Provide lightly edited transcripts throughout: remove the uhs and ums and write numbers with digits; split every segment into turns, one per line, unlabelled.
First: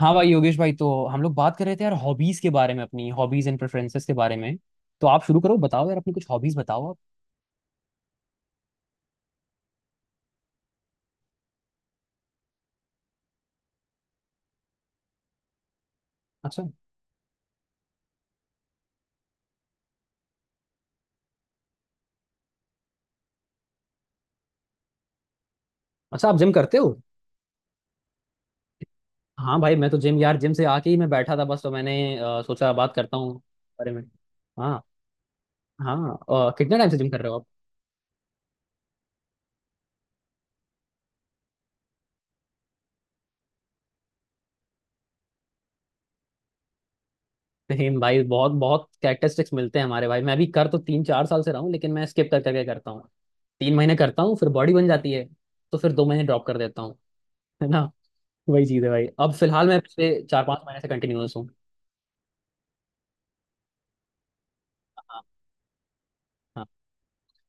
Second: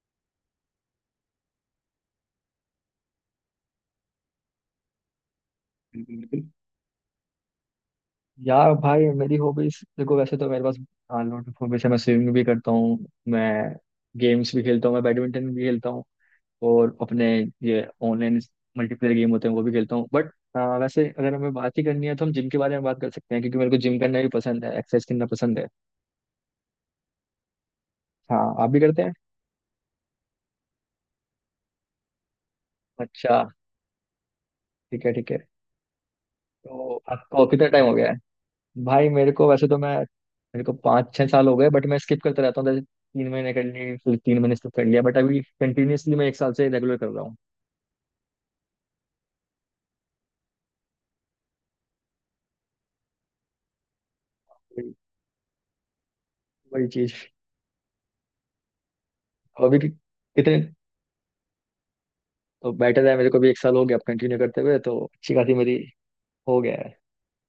हाँ भाई योगेश भाई, तो हम लोग बात कर रहे थे यार हॉबीज के बारे में, अपनी हॉबीज एंड प्रेफरेंसेस के बारे में। तो आप शुरू करो, बताओ यार अपनी
बिल्कुल
कुछ
बिल्कुल।
हॉबीज बताओ आप।
यार भाई मेरी हॉबीज देखो, वैसे तो मेरे पास हाँ लोट ऑफ हॉबीज है। मैं स्विमिंग भी करता हूँ, मैं गेम्स भी खेलता हूँ, मैं बैडमिंटन भी खेलता हूँ
अच्छा।
और अपने ये ऑनलाइन मल्टीप्लेयर गेम होते हैं वो भी खेलता हूँ। बट वैसे अगर हमें बात ही करनी है तो हम जिम के बारे में बात कर सकते हैं, क्योंकि मेरे को जिम करना भी पसंद है, एक्सरसाइज करना पसंद है।
अच्छा आप जिम करते हो।
हाँ, आप भी करते हैं?
हाँ भाई, मैं तो जिम यार जिम से आके ही मैं बैठा था बस, तो मैंने सोचा बात करता हूँ
अच्छा,
बारे में। हाँ।
ठीक है ठीक है।
हाँ कितने टाइम से
तो
जिम कर रहे हो आप।
आपको कितना टाइम हो गया है? भाई मेरे को वैसे तो मैं मेरे को 5-6 साल हो गए। बट मैं स्किप करता रहता हूँ। जैसे 3 महीने कर ली, फिर 3 महीने स्किप कर लिया, बट अभी कंटिन्यूअसली मैं एक साल से रेगुलर कर रहा हूँ।
सेम भाई, बहुत बहुत कैरेक्टरिस्टिक्स मिलते हैं हमारे। भाई मैं भी कर तो तीन चार साल से रहा हूँ, लेकिन मैं स्किप कर करके करता हूँ। तीन महीने करता हूँ फिर बॉडी बन
वही,
जाती है, तो फिर दो महीने ड्रॉप कर देता
वही
हूँ।
चीज़।
है ना। वही चीज़ है भाई, अब फिलहाल
अभी
मैं
कि-
पिछले चार पाँच
कितने
महीने से कंटिन्यूअस हूँ।
तो बेटर है। मेरे को भी एक साल हो गया अब कंटिन्यू करते हुए, तो
हाँ
अच्छी खासी मेरी हो गया है।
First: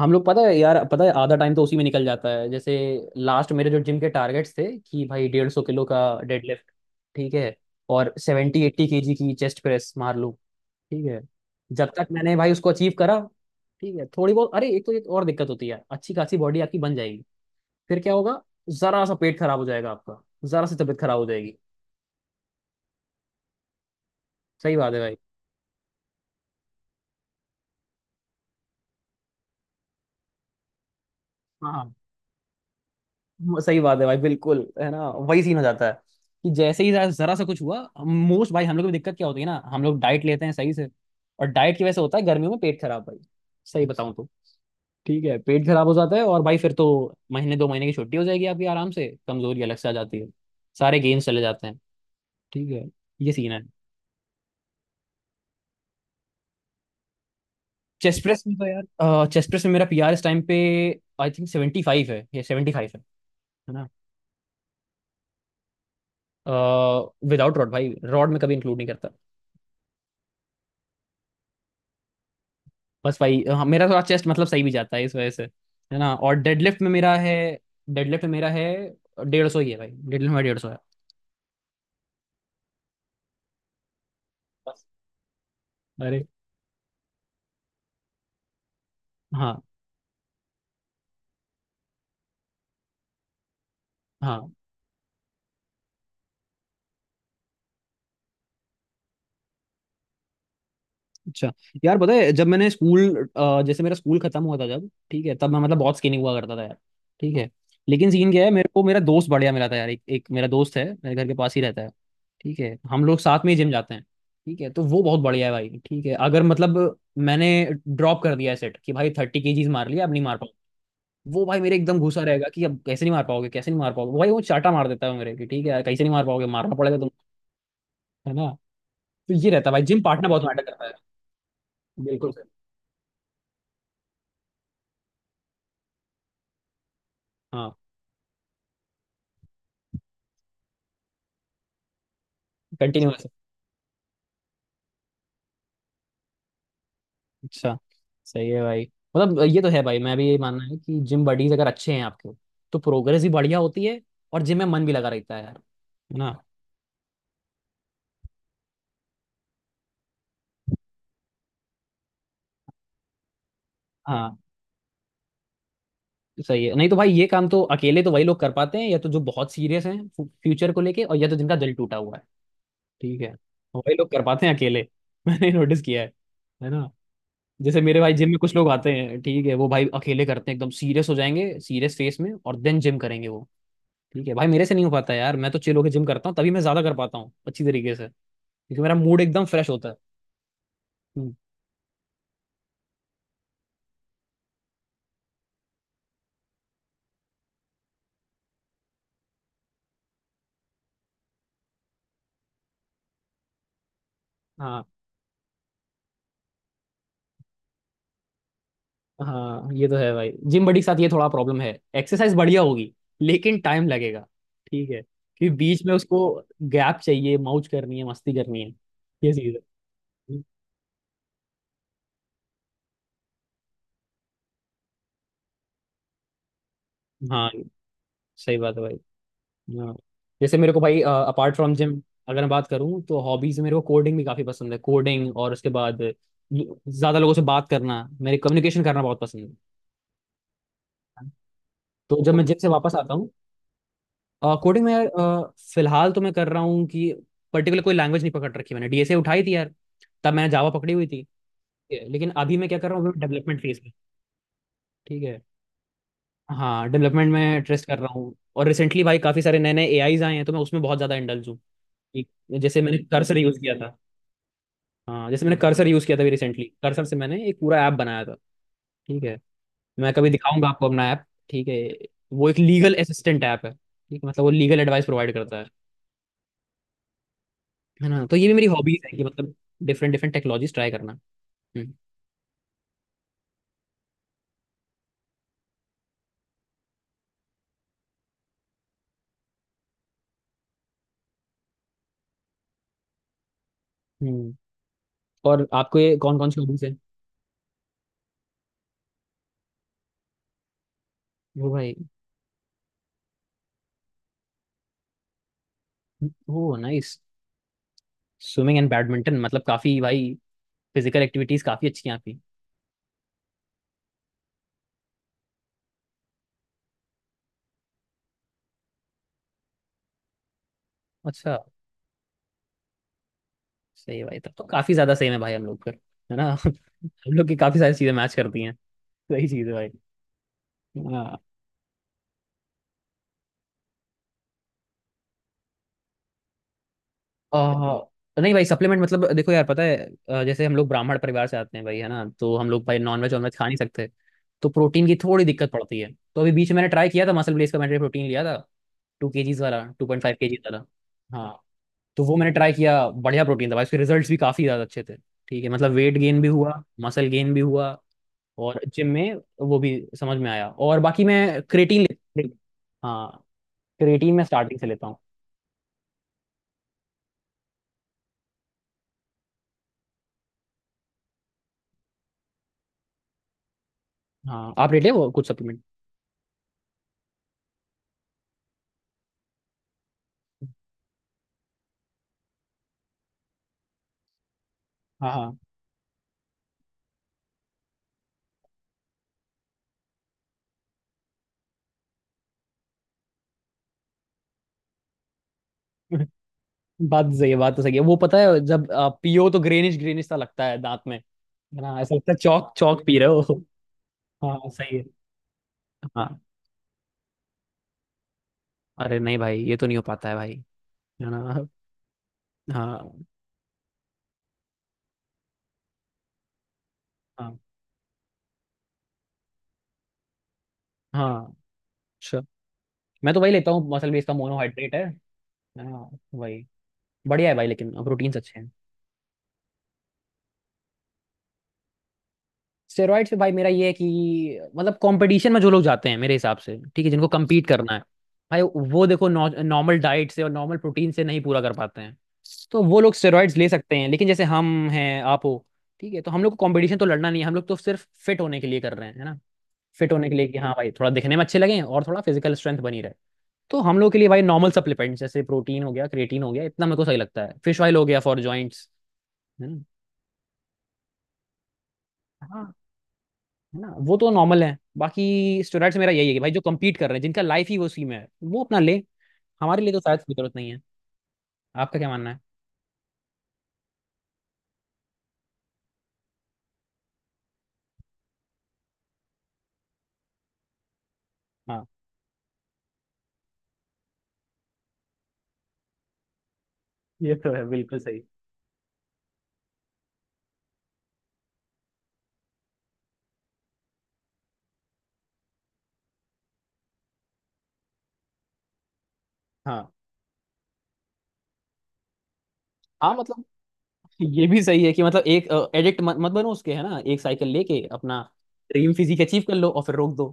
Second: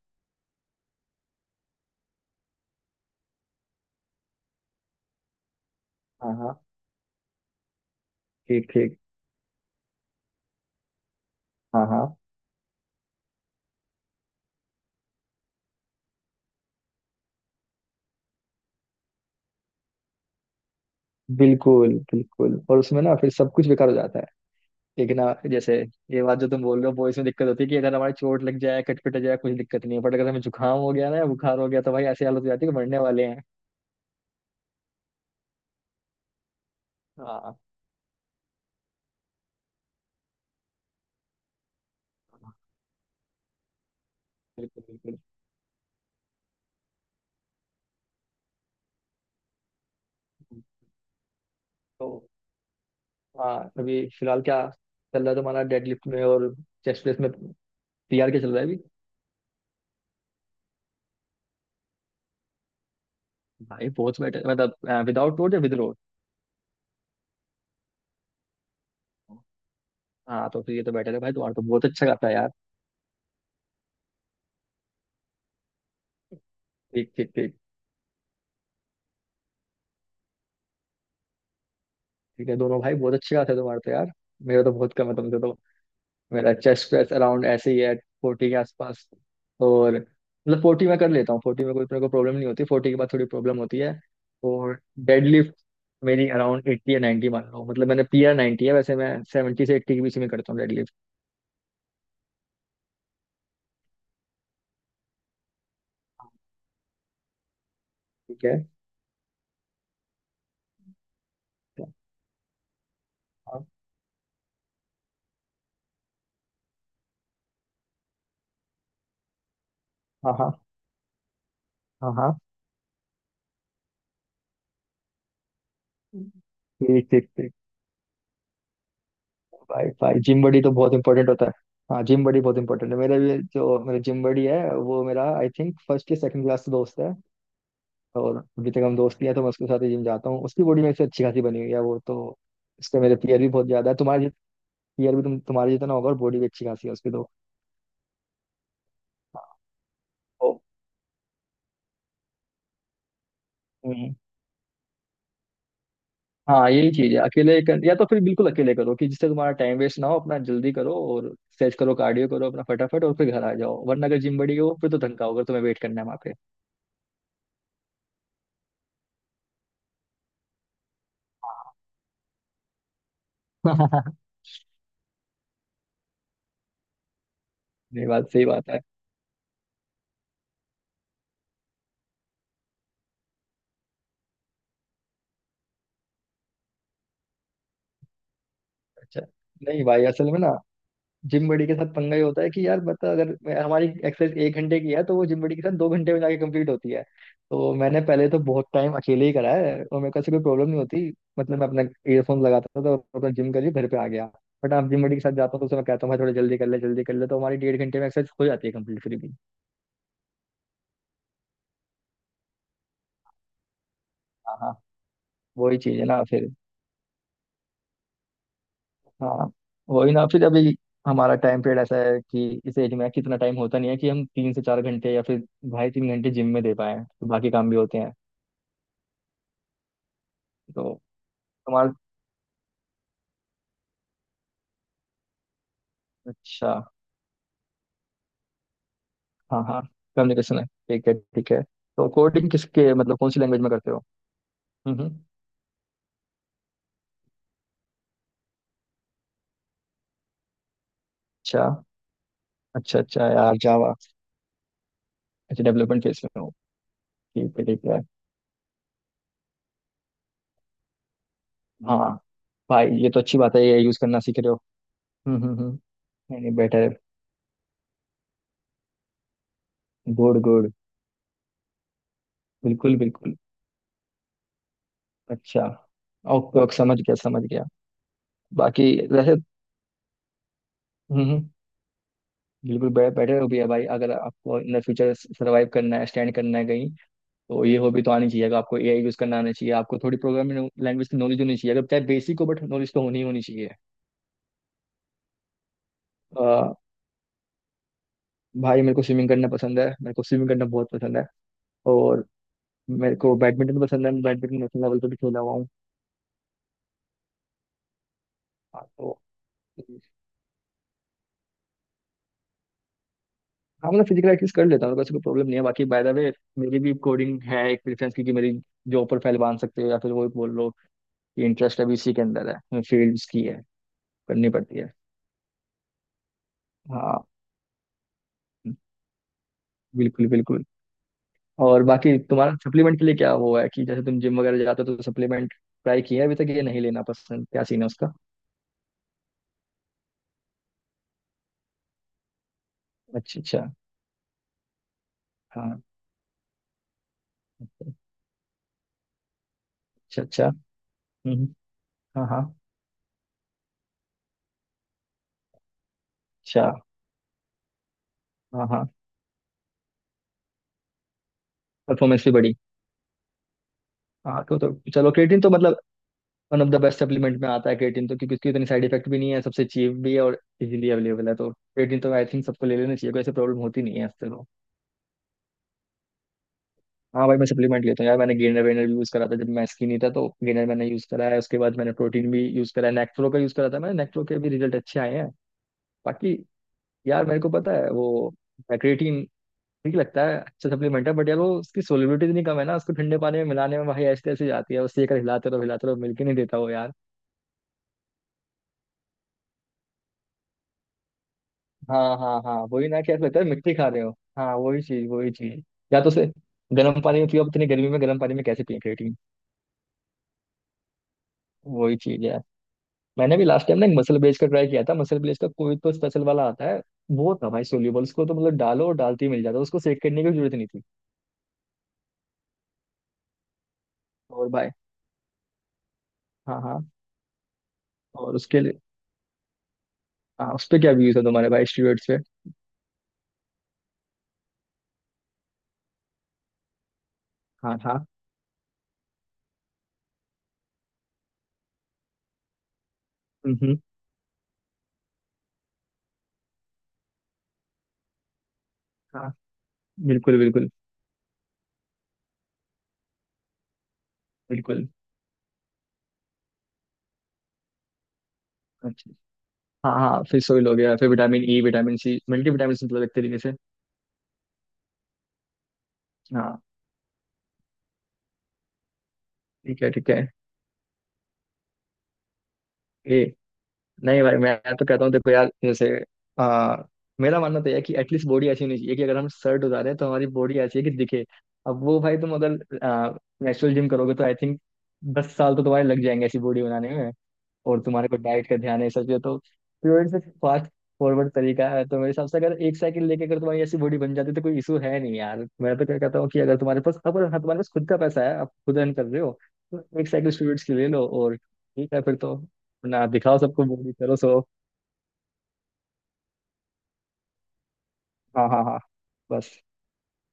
हम लोग पता है यार, पता है आधा टाइम तो उसी में निकल जाता है। जैसे लास्ट मेरे जो जिम के टारगेट्स थे कि भाई 150 किलो का
हाँ हाँ।
डेडलिफ्ट, ठीक है, और सेवेंटी
ठीक
एट्टी
ठीक।
केजी की चेस्ट प्रेस मार लूँ। ठीक है,
हाँ
जब
हाँ।
तक मैंने भाई उसको अचीव करा। ठीक है थोड़ी बहुत, अरे एक तो एक और दिक्कत होती है, अच्छी खासी बॉडी आपकी बन जाएगी, फिर क्या होगा, जरा सा पेट खराब हो जाएगा आपका, जरा सी तबीयत खराब हो जाएगी।
बिल्कुल बिल्कुल, और उसमें ना फिर सब कुछ बेकार हो जाता है।
सही बात है
एक
भाई।
ना जैसे, ये बात जो तुम बोल रहे हो वो इसमें दिक्कत होती है कि अगर हमारी चोट लग जाए, कटपट जाए, कुछ दिक्कत नहीं है। बट अगर हमें जुकाम हो गया ना, या बुखार हो गया, तो
हाँ
भाई ऐसी हालत हो जाती है कि मरने वाले हैं।
वो सही बात है भाई, बिल्कुल, है ना वही सीन हो जाता है कि जैसे ही जरा
हाँ
जरा सा
हाँ,
कुछ हुआ। मोस्ट भाई हम लोग की दिक्कत क्या होती है ना, हम लोग डाइट लेते हैं सही से, और डाइट की वजह से होता है गर्मियों में पेट खराब भाई, सही बताऊं तो।
बिल्कुल बिल्कुल।
ठीक है पेट खराब हो जाता है और भाई फिर तो महीने दो महीने की छुट्टी हो जाएगी आपकी आराम से, कमजोरी अलग से आ जाती है, सारे गेम्स चले जाते हैं।
तो
ठीक है ये सीन
हाँ,
है।
अभी फिलहाल क्या चल रहा है तुम्हारा डेडलिफ्ट में और चेस्ट प्रेस में?
चेस्ट
पीआर के
प्रेस
चल
में
रहा
तो
है अभी?
यार चेस्ट प्रेस में मेरा पीआर इस टाइम पे आई थिंक 75 है, ये 75 है ना।
भाई बहुत बेटर। मतलब विदाउट रोड या विद रोड?
विदाउट रॉड भाई, रॉड में कभी इंक्लूड नहीं करता।
हाँ, तो फिर ये तो बेटर है भाई। तुम्हारा तो बहुत अच्छा गाता है यार।
बस वही, हाँ, मेरा थोड़ा चेस्ट मतलब सही भी जाता है इस वजह से, है ना, और डेडलिफ्ट में
ठीक
मेरा
ठीक
है,
ठीक।
डेडलिफ्ट में मेरा है 150 ही है भाई, डेडलिफ्ट में 150 है।
ठीक है, दोनों भाई बहुत अच्छे गाते हैं तुम्हारे तो यार। मेरा तो
बस
बहुत कम है तुमसे तो।
अरे।
मेरा चेस्ट प्रेस अराउंड ऐसे ही है, 40 के आसपास।
हाँ
और मतलब 40 में कर लेता हूँ, 40 में कोई मेरे को प्रॉब्लम नहीं होती, 40 के बाद थोड़ी प्रॉब्लम होती है।
हाँ।
और डेडलिफ्ट मेरी अराउंड 80 या 90 मान लो। मतलब मैंने पीआर 90 है, वैसे मैं 70 से 80 के बीच में करता हूँ डेडलिफ्ट।
अच्छा यार पता है जब मैंने स्कूल जैसे मेरा स्कूल खत्म हुआ था जब, ठीक है, तब मैं मतलब बहुत स्किनी हुआ करता था यार। ठीक है, लेकिन सीन क्या
ठीक
है,
है।
मेरे को मेरा दोस्त बढ़िया मिला था यार, एक मेरा दोस्त है मेरे घर के पास ही रहता है। ठीक है हम लोग साथ में ही
हाँ
जिम जाते हैं। ठीक है तो वो बहुत बढ़िया है भाई, ठीक है अगर मतलब मैंने ड्रॉप कर दिया है सेट कि भाई 30 केजीज मार लिया अब नहीं
हाँ।
मार,
हाँ
वो भाई मेरे एकदम
हाँ।
घुसा
हाँ।
रहेगा कि अब कैसे नहीं मार पाओगे, कैसे नहीं मार पाओगे, वो भाई वो चाटा मार देता है मेरे कि ठीक है यार कैसे नहीं मार पाओगे मारना पड़ेगा
ठीक
तुम।
ठीक ठीक।
है ना। तो ये रहता है भाई
भाई
जिम
भाई
पार्टनर
जिम
बहुत
बॉडी
मैटर
तो
करता है।
बहुत इंपॉर्टेंट होता है। हाँ, जिम
बिल्कुल
बॉडी
सर।
बहुत इंपॉर्टेंट है। मेरा भी जो मेरा जिम बॉडी है वो मेरा आई थिंक फर्स्ट या सेकंड क्लास दोस्त है।
हाँ।
और अभी तक हम दोस्त ही हैं, तो मैं उसके साथ ही जिम जाता हूँ। उसकी बॉडी मेरे से अच्छी खासी बनी हुई है वो तो। उसके मेरे
कंटिन्यूअस।
पीयर भी बहुत ज्यादा है। तुम्हारे पीयर भी तुम्हारे जितना होगा, और बॉडी भी अच्छी खासी है उसकी तो।
अच्छा सही है भाई, मतलब ये तो है भाई, मैं भी ये
ओ,
मानना है कि जिम बडीज अगर अच्छे हैं आपके तो प्रोग्रेस भी बढ़िया होती है
हम्म।
और जिम में मन भी लगा रहता है यार, है ना।
हाँ, यही चीज है। या तो फिर बिल्कुल अकेले करो कि जिससे तुम्हारा टाइम वेस्ट ना हो, अपना जल्दी करो और स्ट्रेच करो, कार्डियो करो अपना फटाफट और फिर घर आ जाओ। वरना अगर
हाँ
जिम बड़ी हो फिर तो धक्का होगा, तुम्हें वेट करना है वहाँ पे।
सही है, नहीं तो भाई ये काम तो अकेले तो वही लोग कर पाते हैं या तो जो बहुत सीरियस हैं फ्यूचर को लेके, और या तो जिनका दिल टूटा हुआ है, ठीक है, और वही लोग कर पाते हैं अकेले मैंने नोटिस किया है ना, जैसे मेरे
नहीं,
भाई
बात
जिम में
सही
कुछ
बात
लोग
है।
आते हैं, ठीक है, वो भाई अकेले करते हैं, एकदम सीरियस हो जाएंगे सीरियस फेस में, और देन जिम करेंगे वो। ठीक है भाई, मेरे से नहीं हो पाता यार, मैं तो चिल होके जिम करता हूँ तभी मैं ज्यादा कर पाता हूँ अच्छी तरीके से, क्योंकि मेरा मूड
अच्छा।
एकदम फ्रेश
नहीं
होता है।
भाई, असल में ना
हम्म।
जिम बड़ी के साथ पंगा ये होता है कि यार बता, अगर हमारी एक्सरसाइज एक घंटे की है, तो वो जिम बड़ी के साथ 2 घंटे में जाके कंप्लीट होती है। तो मैंने पहले तो बहुत टाइम अकेले ही करा है और मेरे को ऐसी कोई प्रॉब्लम नहीं होती। मतलब मैं अपना ईयरफोन लगाता था, तो अपना जिम कर लिया, घर पे आ गया। बट
हाँ
आप जिम बड़ी के साथ जाता हूँ तो उसे मैं कहता हूँ भाई थोड़ा जल्दी कर ले, जल्दी कर ले, तो हमारी 1.5 घंटे में एक्सरसाइज हो जाती है कंप्लीट फिर भी।
हाँ ये तो है भाई, जिम बड़ी के साथ ये थोड़ा प्रॉब्लम है, एक्सरसाइज बढ़िया होगी लेकिन टाइम लगेगा।
हाँ हाँ,
ठीक है, क्योंकि
वही
बीच में
चीज़ है ना
उसको
फिर।
गैप चाहिए, मौज करनी है मस्ती करनी है, ये
हाँ,
चीज
वही ना।
है।
फिर अभी हमारा टाइम पीरियड ऐसा है कि इस एज में कितना टाइम होता नहीं है कि हम 3 से 4 घंटे या फिर ढाई तीन घंटे जिम में दे पाए, तो
हाँ
बाकी काम भी होते हैं।
सही बात है भाई। हाँ जैसे मेरे को
तो
भाई अपार्ट फ्रॉम
तुम्हारा।
जिम अगर मैं बात करूँ तो हॉबीज मेरे को कोडिंग भी काफी पसंद है, कोडिंग, और उसके बाद
अच्छा।
ज्यादा लोगों से बात करना, मेरे कम्युनिकेशन करना बहुत पसंद है।
हाँ हाँ, कम्युनिकेशन है, ठीक है ठीक है। तो
तो जब मैं
कोडिंग
जिम से
किसके,
वापस आता
मतलब
हूँ
कौन सी लैंग्वेज में करते हो?
कोडिंग में यार
हम्म।
फिलहाल तो मैं कर रहा हूँ कि पर्टिकुलर कोई लैंग्वेज नहीं पकड़ रखी, मैंने डीएसए उठाई थी यार, तब मैंने जावा पकड़ी हुई थी।
अच्छा।
ठीक है, लेकिन अभी मैं क्या कर
अच्छा
रहा हूँ
अच्छा यार
डेवलपमेंट फेज में।
जावा।
ठीक है,
अच्छा, डेवलपमेंट फेज में हो?
हाँ डेवलपमेंट
ठीक
में
है ठीक
ट्रेस्ट कर
है।
रहा हूँ, और रिसेंटली भाई काफी सारे नए नए एआईज आए हैं तो मैं उसमें बहुत ज्यादा इंडल्ज हूँ
हाँ
कि जैसे
भाई,
मैंने
ये तो अच्छी
कर्सर
बात
यूज
है,
किया
ये
था।
यूज करना सीख रहे हो।
हाँ जैसे मैंने
हम्म।
कर्सर यूज़ किया था, अभी
नहीं नहीं,
रिसेंटली
बेटर।
कर्सर से मैंने एक पूरा ऐप बनाया था। ठीक है, मैं कभी
गुड
दिखाऊंगा
गुड।
आपको अपना ऐप, ठीक है, वो एक लीगल
बिल्कुल बिल्कुल।
असिस्टेंट ऐप है, ठीक है मतलब वो लीगल एडवाइस प्रोवाइड करता
अच्छा।
है
ओके ओके, समझ गया समझ गया।
है ना, तो ये भी मेरी
बाकी
हॉबीज है कि
वैसे।
मतलब डिफरेंट डिफरेंट टेक्नोलॉजीज ट्राई करना।
हम्म हम्म,
हम्म
बिल्कुल बेटर हो भी है भाई। अगर आपको इन द फ्यूचर सर्वाइव करना है, स्टैंड करना है कहीं, तो ये हॉबी तो आनी चाहिए। अगर आपको एआई यूज करना आना चाहिए, आपको थोड़ी प्रोग्रामिंग लैंग्वेज की नॉलेज होनी चाहिए, अगर चाहे बेसिक हो, बट नॉलेज तो होनी ही होनी चाहिए।
हम्म। और आपको ये कौन
अ,
कौन सी हॉबीज है।
भाई मेरे को स्विमिंग करना पसंद है, मेरे को स्विमिंग करना बहुत पसंद है।
वो भाई।
और मेरे को बैडमिंटन पसंद है, मैं बैडमिंटन नेशनल लेवल पे भी खेला हुआ हूँ।
वो नाइस, स्विमिंग
हाँ,
एंड
तो
बैडमिंटन मतलब काफ़ी भाई फिजिकल एक्टिविटीज काफ़ी अच्छी हैं आपकी।
हाँ, मतलब फिजिकल एक्टिविटीज कर लेता हूँ, वैसे कोई प्रॉब्लम नहीं है। बाकी बाय द वे, मेरी भी कोडिंग है एक प्रेफरेंस की कि मेरी जॉब पर फाइल बांध सकते हो, या फिर वो बोल लो कि
अच्छा,
इंटरेस्ट अभी इसी के अंदर है, फील्ड्स की है,
सही है भाई
करनी
तब तो
पड़ती है।
काफ़ी ज़्यादा सेम है भाई हम लोग का, है ना
हाँ,
हम लोग की काफ़ी सारी चीज़ें मैच करती हैं। सही चीज़ है भाई।
बिल्कुल बिल्कुल।
हाँ।
और बाकी तुम्हारा सप्लीमेंट के लिए क्या वो है, कि जैसे तुम जिम वगैरह जाते हो तो सप्लीमेंट ट्राई किया है अभी तक, ये नहीं लेना पसंद? क्या सीन है
आ,
उसका?
नहीं भाई सप्लीमेंट मतलब देखो यार पता है जैसे हम लोग ब्राह्मण परिवार से आते हैं भाई, है ना, तो हम लोग भाई नॉनवेज
अच्छा
वेज
अच्छा।
खा नहीं सकते, तो प्रोटीन की थोड़ी दिक्कत
हाँ।
पड़ती है, तो अभी बीच में मैंने ट्राई किया था मसल ब्लेस का,
अच्छा।
मैंने प्रोटीन लिया था 2 केजीज वाला, टू पॉइंट फाइव
अच्छा।
केजीज वाला।
हम्म, हम्म।
हाँ तो
हाँ
वो
हाँ।
मैंने ट्राई किया, बढ़िया प्रोटीन था भाई, उसके रिजल्ट्स भी काफी ज्यादा अच्छे थे। ठीक है मतलब वेट गेन भी
अच्छा।
हुआ मसल गेन भी हुआ
हाँ
और
हाँ।
जिम में वो भी समझ में आया, और बाकी मैं क्रेटीन
परफॉर्मेंस भी
ले,
बढ़ी।
हाँ, क्रेटीन
हाँ
मैं स्टार्टिंग
तो
से लेता
चलो
हूँ।
क्रिएटिन तो मतलब one of the best supplement में आता है क्रिएटिन तो, क्योंकि उसकी इतनी साइड इफेक्ट भी नहीं है, सबसे चीप भी है और इजीली अवेलेबल है। तो क्रिएटिन तो आई थिंक सबको ले लेना चाहिए, कोई ऐसी प्रॉब्लम होती नहीं है इससे।
हाँ आप लेते हो कुछ सप्लीमेंट।
हाँ भाई, मैं सप्लीमेंट लेता हूँ यार। मैंने गेनर वेनर भी यूज करा था जब मैं स्किनी था, तो गेनर मैंने यूज करा है। उसके बाद मैंने प्रोटीन भी यूज करा है, नेक्ट्रो का यूज करा था मैंने, नेक्ट्रो के भी रिजल्ट अच्छे आए हैं।
हाँ हाँ
बाकी यार, मेरे को पता है वो क्रिएटिन ठीक लगता है, अच्छा सप्लीमेंट है। बट यार वो उसकी सोलिबिलिटी इतनी कम है ना, उसको ठंडे पानी में मिलाने में भाई ऐसे ऐसे जाती है उससे, एक हिलाते रहो हिलाते रहो, मिल के नहीं देता वो यार।
बात सही है, बात तो सही है, वो पता है जब आप पियो तो ग्रेनिश ग्रेनिश सा लगता है दांत में, है ना, ऐसा
हाँ
लगता है
हाँ हाँ,
चौक
वही ना।
चौक
क्या
पी रहे
लगता है
हो।
मिट्टी खा रहे हो। हाँ,
हाँ
वही
सही है।
चीज वही चीज। या तो उसे
हाँ
गर्म पानी में पियो, अब इतनी गर्मी में गर्म पानी में कैसे पिए क्रिएटिन।
अरे नहीं भाई ये तो नहीं हो पाता है भाई, है ना।
वही चीज है।
हाँ
मैंने भी लास्ट टाइम ना एक मसल ब्लेज का ट्राई किया था, मसल ब्लेज का कोई तो स्पेशल वाला आता है, वो था
हाँ
भाई सोल्यूबल। उसको तो मतलब डालो, और डालते ही मिल जाता, उसको सेक करने की भी जरूरत नहीं थी।
हाँ। अच्छा मैं तो वही लेता हूँ मसल बेस का,
और भाई।
मोनोहाइड्रेट है। हाँ
हाँ
वही,
हाँ।
बढ़िया है भाई, लेकिन
और
प्रोटीन्स अच्छे
उसके
हैं।
लिए, हाँ उस पे क्या व्यूज है तुम्हारे भाई स्टूडेंट्स पे?
स्टेरॉइड से भाई मेरा ये है कि मतलब कंपटीशन में जो लोग जाते हैं मेरे हिसाब से, ठीक है, जिनको कम्पीट
हाँ
करना है
हाँ।
भाई, वो देखो नॉर्मल डाइट से और नॉर्मल प्रोटीन से नहीं पूरा कर पाते हैं, तो वो लोग स्टेरॉइड्स
हम्म
ले
हम्म,
सकते हैं, लेकिन जैसे हम हैं आप हो, ठीक है, तो हम लोग को कंपटीशन तो लड़ना नहीं है, हम लोग तो सिर्फ फिट होने के लिए कर रहे हैं, है
हाँ।
ना, फिट होने के
बिल्कुल।
लिए कि
बिल्कुल
हाँ भाई थोड़ा दिखने में अच्छे लगें और थोड़ा फिजिकल स्ट्रेंथ बनी रहे, तो हम लोग के लिए भाई नॉर्मल
बिल्कुल।
सप्लीमेंट्स जैसे प्रोटीन हो गया, क्रिएटिन हो गया, इतना मेरे को सही लगता है, फिश ऑयल हो गया फॉर जॉइंट्स,
अच्छा।
है
हाँ हाँ, फिर सोइल हो गया, फिर vitamin E, vitamin C, multi
ना,
विटामिन, मतलब एक तरीके से।
है ना वो तो नॉर्मल है, बाकी स्टूडेंट्स मेरा यही है कि भाई जो
हाँ।
compete कर रहे हैं जिनका लाइफ ही वो उसी में है वो अपना ले, हमारे
ठीक है
लिए तो
ठीक
शायद
है।
कोई जरूरत नहीं है। आपका क्या मानना है।
ए नहीं भाई, मैं तो कहता हूँ देखो यार जैसे आ, मेरा मानना तो यह है कि एटलीस्ट बॉडी ऐसी होनी चाहिए कि अगर हम शर्ट उतारें तो हमारी बॉडी ऐसी है कि दिखे। अब
हाँ
वो भाई तुम अगर नेचुरल जिम करोगे तो आई थिंक 10 साल तो तुम्हारे लग जाएंगे ऐसी बॉडी बनाने में।
ये तो है
और
बिल्कुल
तुम्हारे को
सही।
डाइट का ध्यान है सब चीज़ें तो प्योर से फास्ट फॉरवर्ड तरीका है। तो मेरे हिसाब से अगर एक साइकिल लेके अगर तुम्हारी ऐसी बॉडी बन जाती तो कोई इशू है नहीं यार। मैं तो क्या कहता हूँ कि अगर तुम्हारे पास अगर, हाँ, तुम्हारे पास खुद का पैसा है, आप खुद अर्न कर रहे हो,
हाँ
तो एक साइकिल स्टूडेंट्स की ले लो। और ठीक है फिर तो, ना
हाँ
दिखाओ
मतलब
सबको, बॉडी करो सो।
ये भी सही है कि मतलब एक एडिक्ट मत बनो उसके, है ना, एक साइकिल लेके अपना
हाँ हाँ हाँ।
ड्रीम फिजिक अचीव
बस।
कर लो और फिर रोक दो,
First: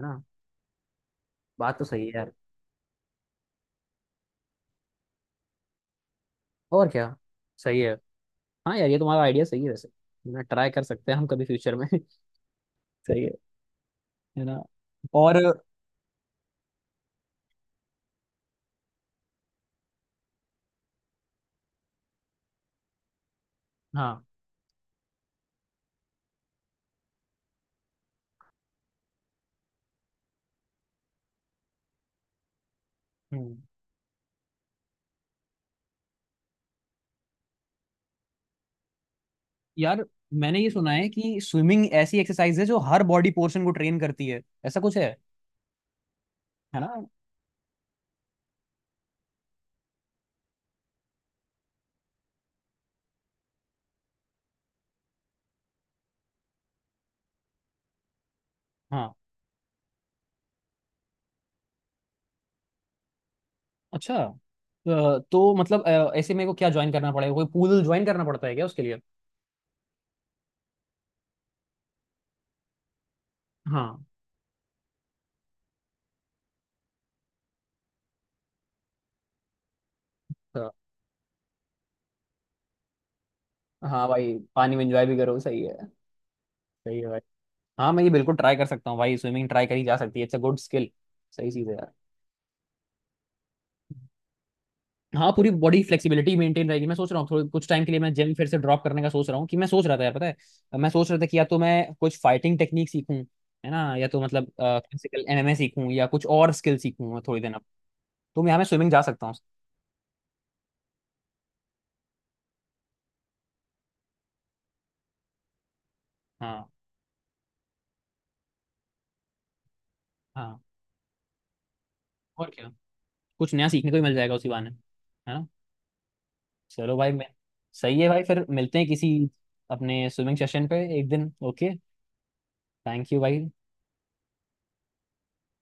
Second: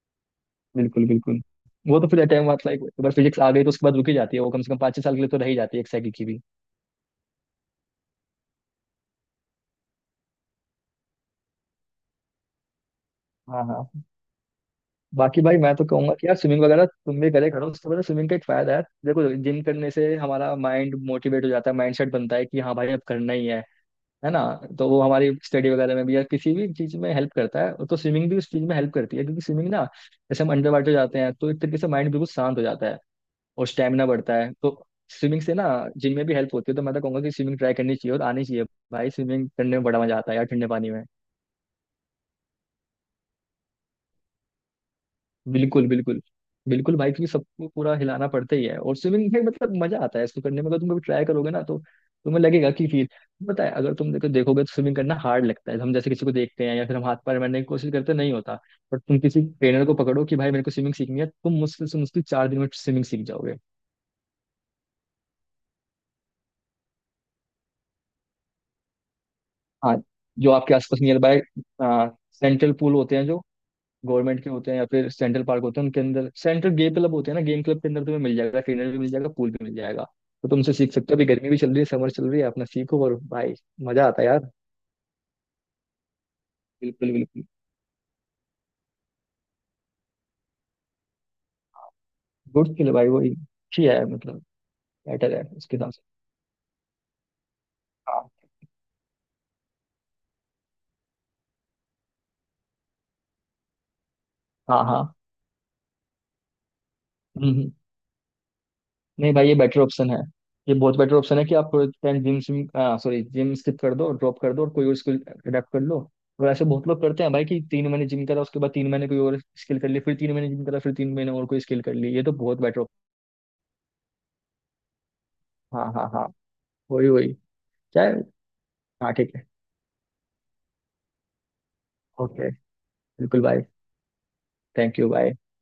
है ना,
बिल्कुल बिल्कुल।
बात तो
वो
सही
तो
है
फिर
यार,
टाइम बाद लाइक एक बार फिजिक्स आ गई तो उसके बाद रुकी जाती है वो, कम से कम 5-6 साल के लिए तो रह ही जाती है एक साइकिल की भी।
और क्या, सही है, हाँ यार ये तुम्हारा आइडिया सही है वैसे, है ना, ट्राई कर सकते हैं हम कभी फ्यूचर में सही है
हाँ हाँ।
है ना, और
बाकी भाई मैं तो कहूंगा कि यार स्विमिंग वगैरह तुम भी करे करो, उससे पता, स्विमिंग का एक फायदा है देखो। जिम करने से हमारा माइंड मोटिवेट हो जाता है, माइंड सेट बनता है कि हाँ भाई अब करना ही है
हाँ।
है ना? तो वो हमारी स्टडी वगैरह में भी, या किसी भी चीज में हेल्प करता है। तो स्विमिंग भी उस चीज में हेल्प करती है, क्योंकि स्विमिंग ना, जैसे हम अंडर वाटर जाते हैं तो एक तरीके से माइंड बिल्कुल शांत हो जाता है।
हम्म।
और स्टेमिना बढ़ता है, तो स्विमिंग से ना जिम में भी हेल्प होती है। तो मैं तो कहूंगा कि स्विमिंग ट्राई करनी चाहिए और आनी चाहिए। भाई स्विमिंग करने में बड़ा
यार
मजा आता है यार
मैंने
ठंडे
ये सुना
पानी में।
है कि स्विमिंग ऐसी एक्सरसाइज है जो हर बॉडी पोर्शन को ट्रेन करती है, ऐसा कुछ है
बिल्कुल बिल्कुल।
है ना,
बिल्कुल भाई, क्योंकि सबको पूरा हिलाना पड़ता ही है, और स्विमिंग में मतलब मजा आता है इसको करने में। अगर तुम कभी ट्राई करोगे ना, तो तुम्हें लगेगा कि फील, पता है। अगर तुम देखोगे तो स्विमिंग करना हार्ड लगता है, हम जैसे किसी को देखते हैं, या फिर हम हाथ पैर मारने की कोशिश करते हैं, नहीं होता। पर
हाँ।
तुम किसी ट्रेनर को पकड़ो कि भाई मेरे को स्विमिंग सीखनी है, तुम मुश्किल से मुश्किल 4 दिन में स्विमिंग सीख जाओगे।
अच्छा तो मतलब ऐसे मेरे को क्या ज्वाइन करना पड़ेगा, कोई पूल ज्वाइन करना पड़ता है क्या उसके लिए।
हाँ, जो आपके आसपास नियर बाय सेंट्रल पूल होते हैं जो
हाँ
गवर्नमेंट के होते हैं, या फिर सेंट्रल पार्क होते हैं उनके अंदर सेंट्रल गेम क्लब होते हैं ना, गेम क्लब के अंदर तुम्हें मिल जाएगा, ट्रेनर भी मिल जाएगा, पूल भी मिल जाएगा। तो
तो-,
तुमसे सीख सकते हो। अभी गर्मी भी चल रही है, समर चल रही है, अपना सीखो। और भाई
हाँ
मजा आता है
भाई
यार।
पानी में एंजॉय भी करो, सही है, सही है
बिल्कुल
भाई।
बिल्कुल।
हाँ मैं ये बिल्कुल ट्राई कर सकता हूँ भाई, स्विमिंग ट्राई करी जा सकती है, इट्स अ गुड स्किल। सही चीज़ है यार।
गुड स्किल है भाई, वही अच्छी है। मतलब
हाँ
बेटर है
पूरी
उसके
बॉडी
हिसाब से।
फ्लेक्सिबिलिटी मेंटेन रहेगी। मैं सोच रहा हूँ थोड़े कुछ टाइम के लिए मैं
हाँ
जिम फिर से ड्रॉप करने का सोच रहा हूँ कि मैं सोच रहा था यार, पता है मैं सोच रहा था कि या तो मैं कुछ फाइटिंग टेक्निक सीखूं, है ना, या तो मतलब
हाँ
फिजिकल एमएमए सीखूं या कुछ और स्किल सीखूं थोड़ी देर अब,
हाँ।
तो यहाँ मैं स्विमिंग जा सकता
नहीं
हूँ।
भाई, ये बेटर ऑप्शन है, ये बहुत बेटर ऑप्शन है कि आप थोड़े टाइम जिम सिम, सॉरी जिम स्किप कर दो, ड्रॉप कर दो और कोई और स्किल अडेप्ट कर लो। और ऐसे
हाँ
बहुत लोग करते हैं भाई कि 3 महीने जिम करा, उसके बाद 3 महीने कोई और स्किल कर ली, फिर तीन महीने
हाँ,
जिम करा, फिर 3 महीने और कोई स्किल कर ली, ये तो
और
बहुत
क्या,
बेटर।
कुछ नया सीखने को भी मिल जाएगा उसी बहाने, है ना,
हाँ हाँ हाँ।
चलो
वही
भाई मैं
वही।
सही
क्या
है
है?
भाई फिर मिलते हैं किसी
हाँ ठीक है।
अपने स्विमिंग सेशन पे एक दिन, ओके,
ओके।
थैंक यू
बिल्कुल
भाई।
भाई। Thank you bye.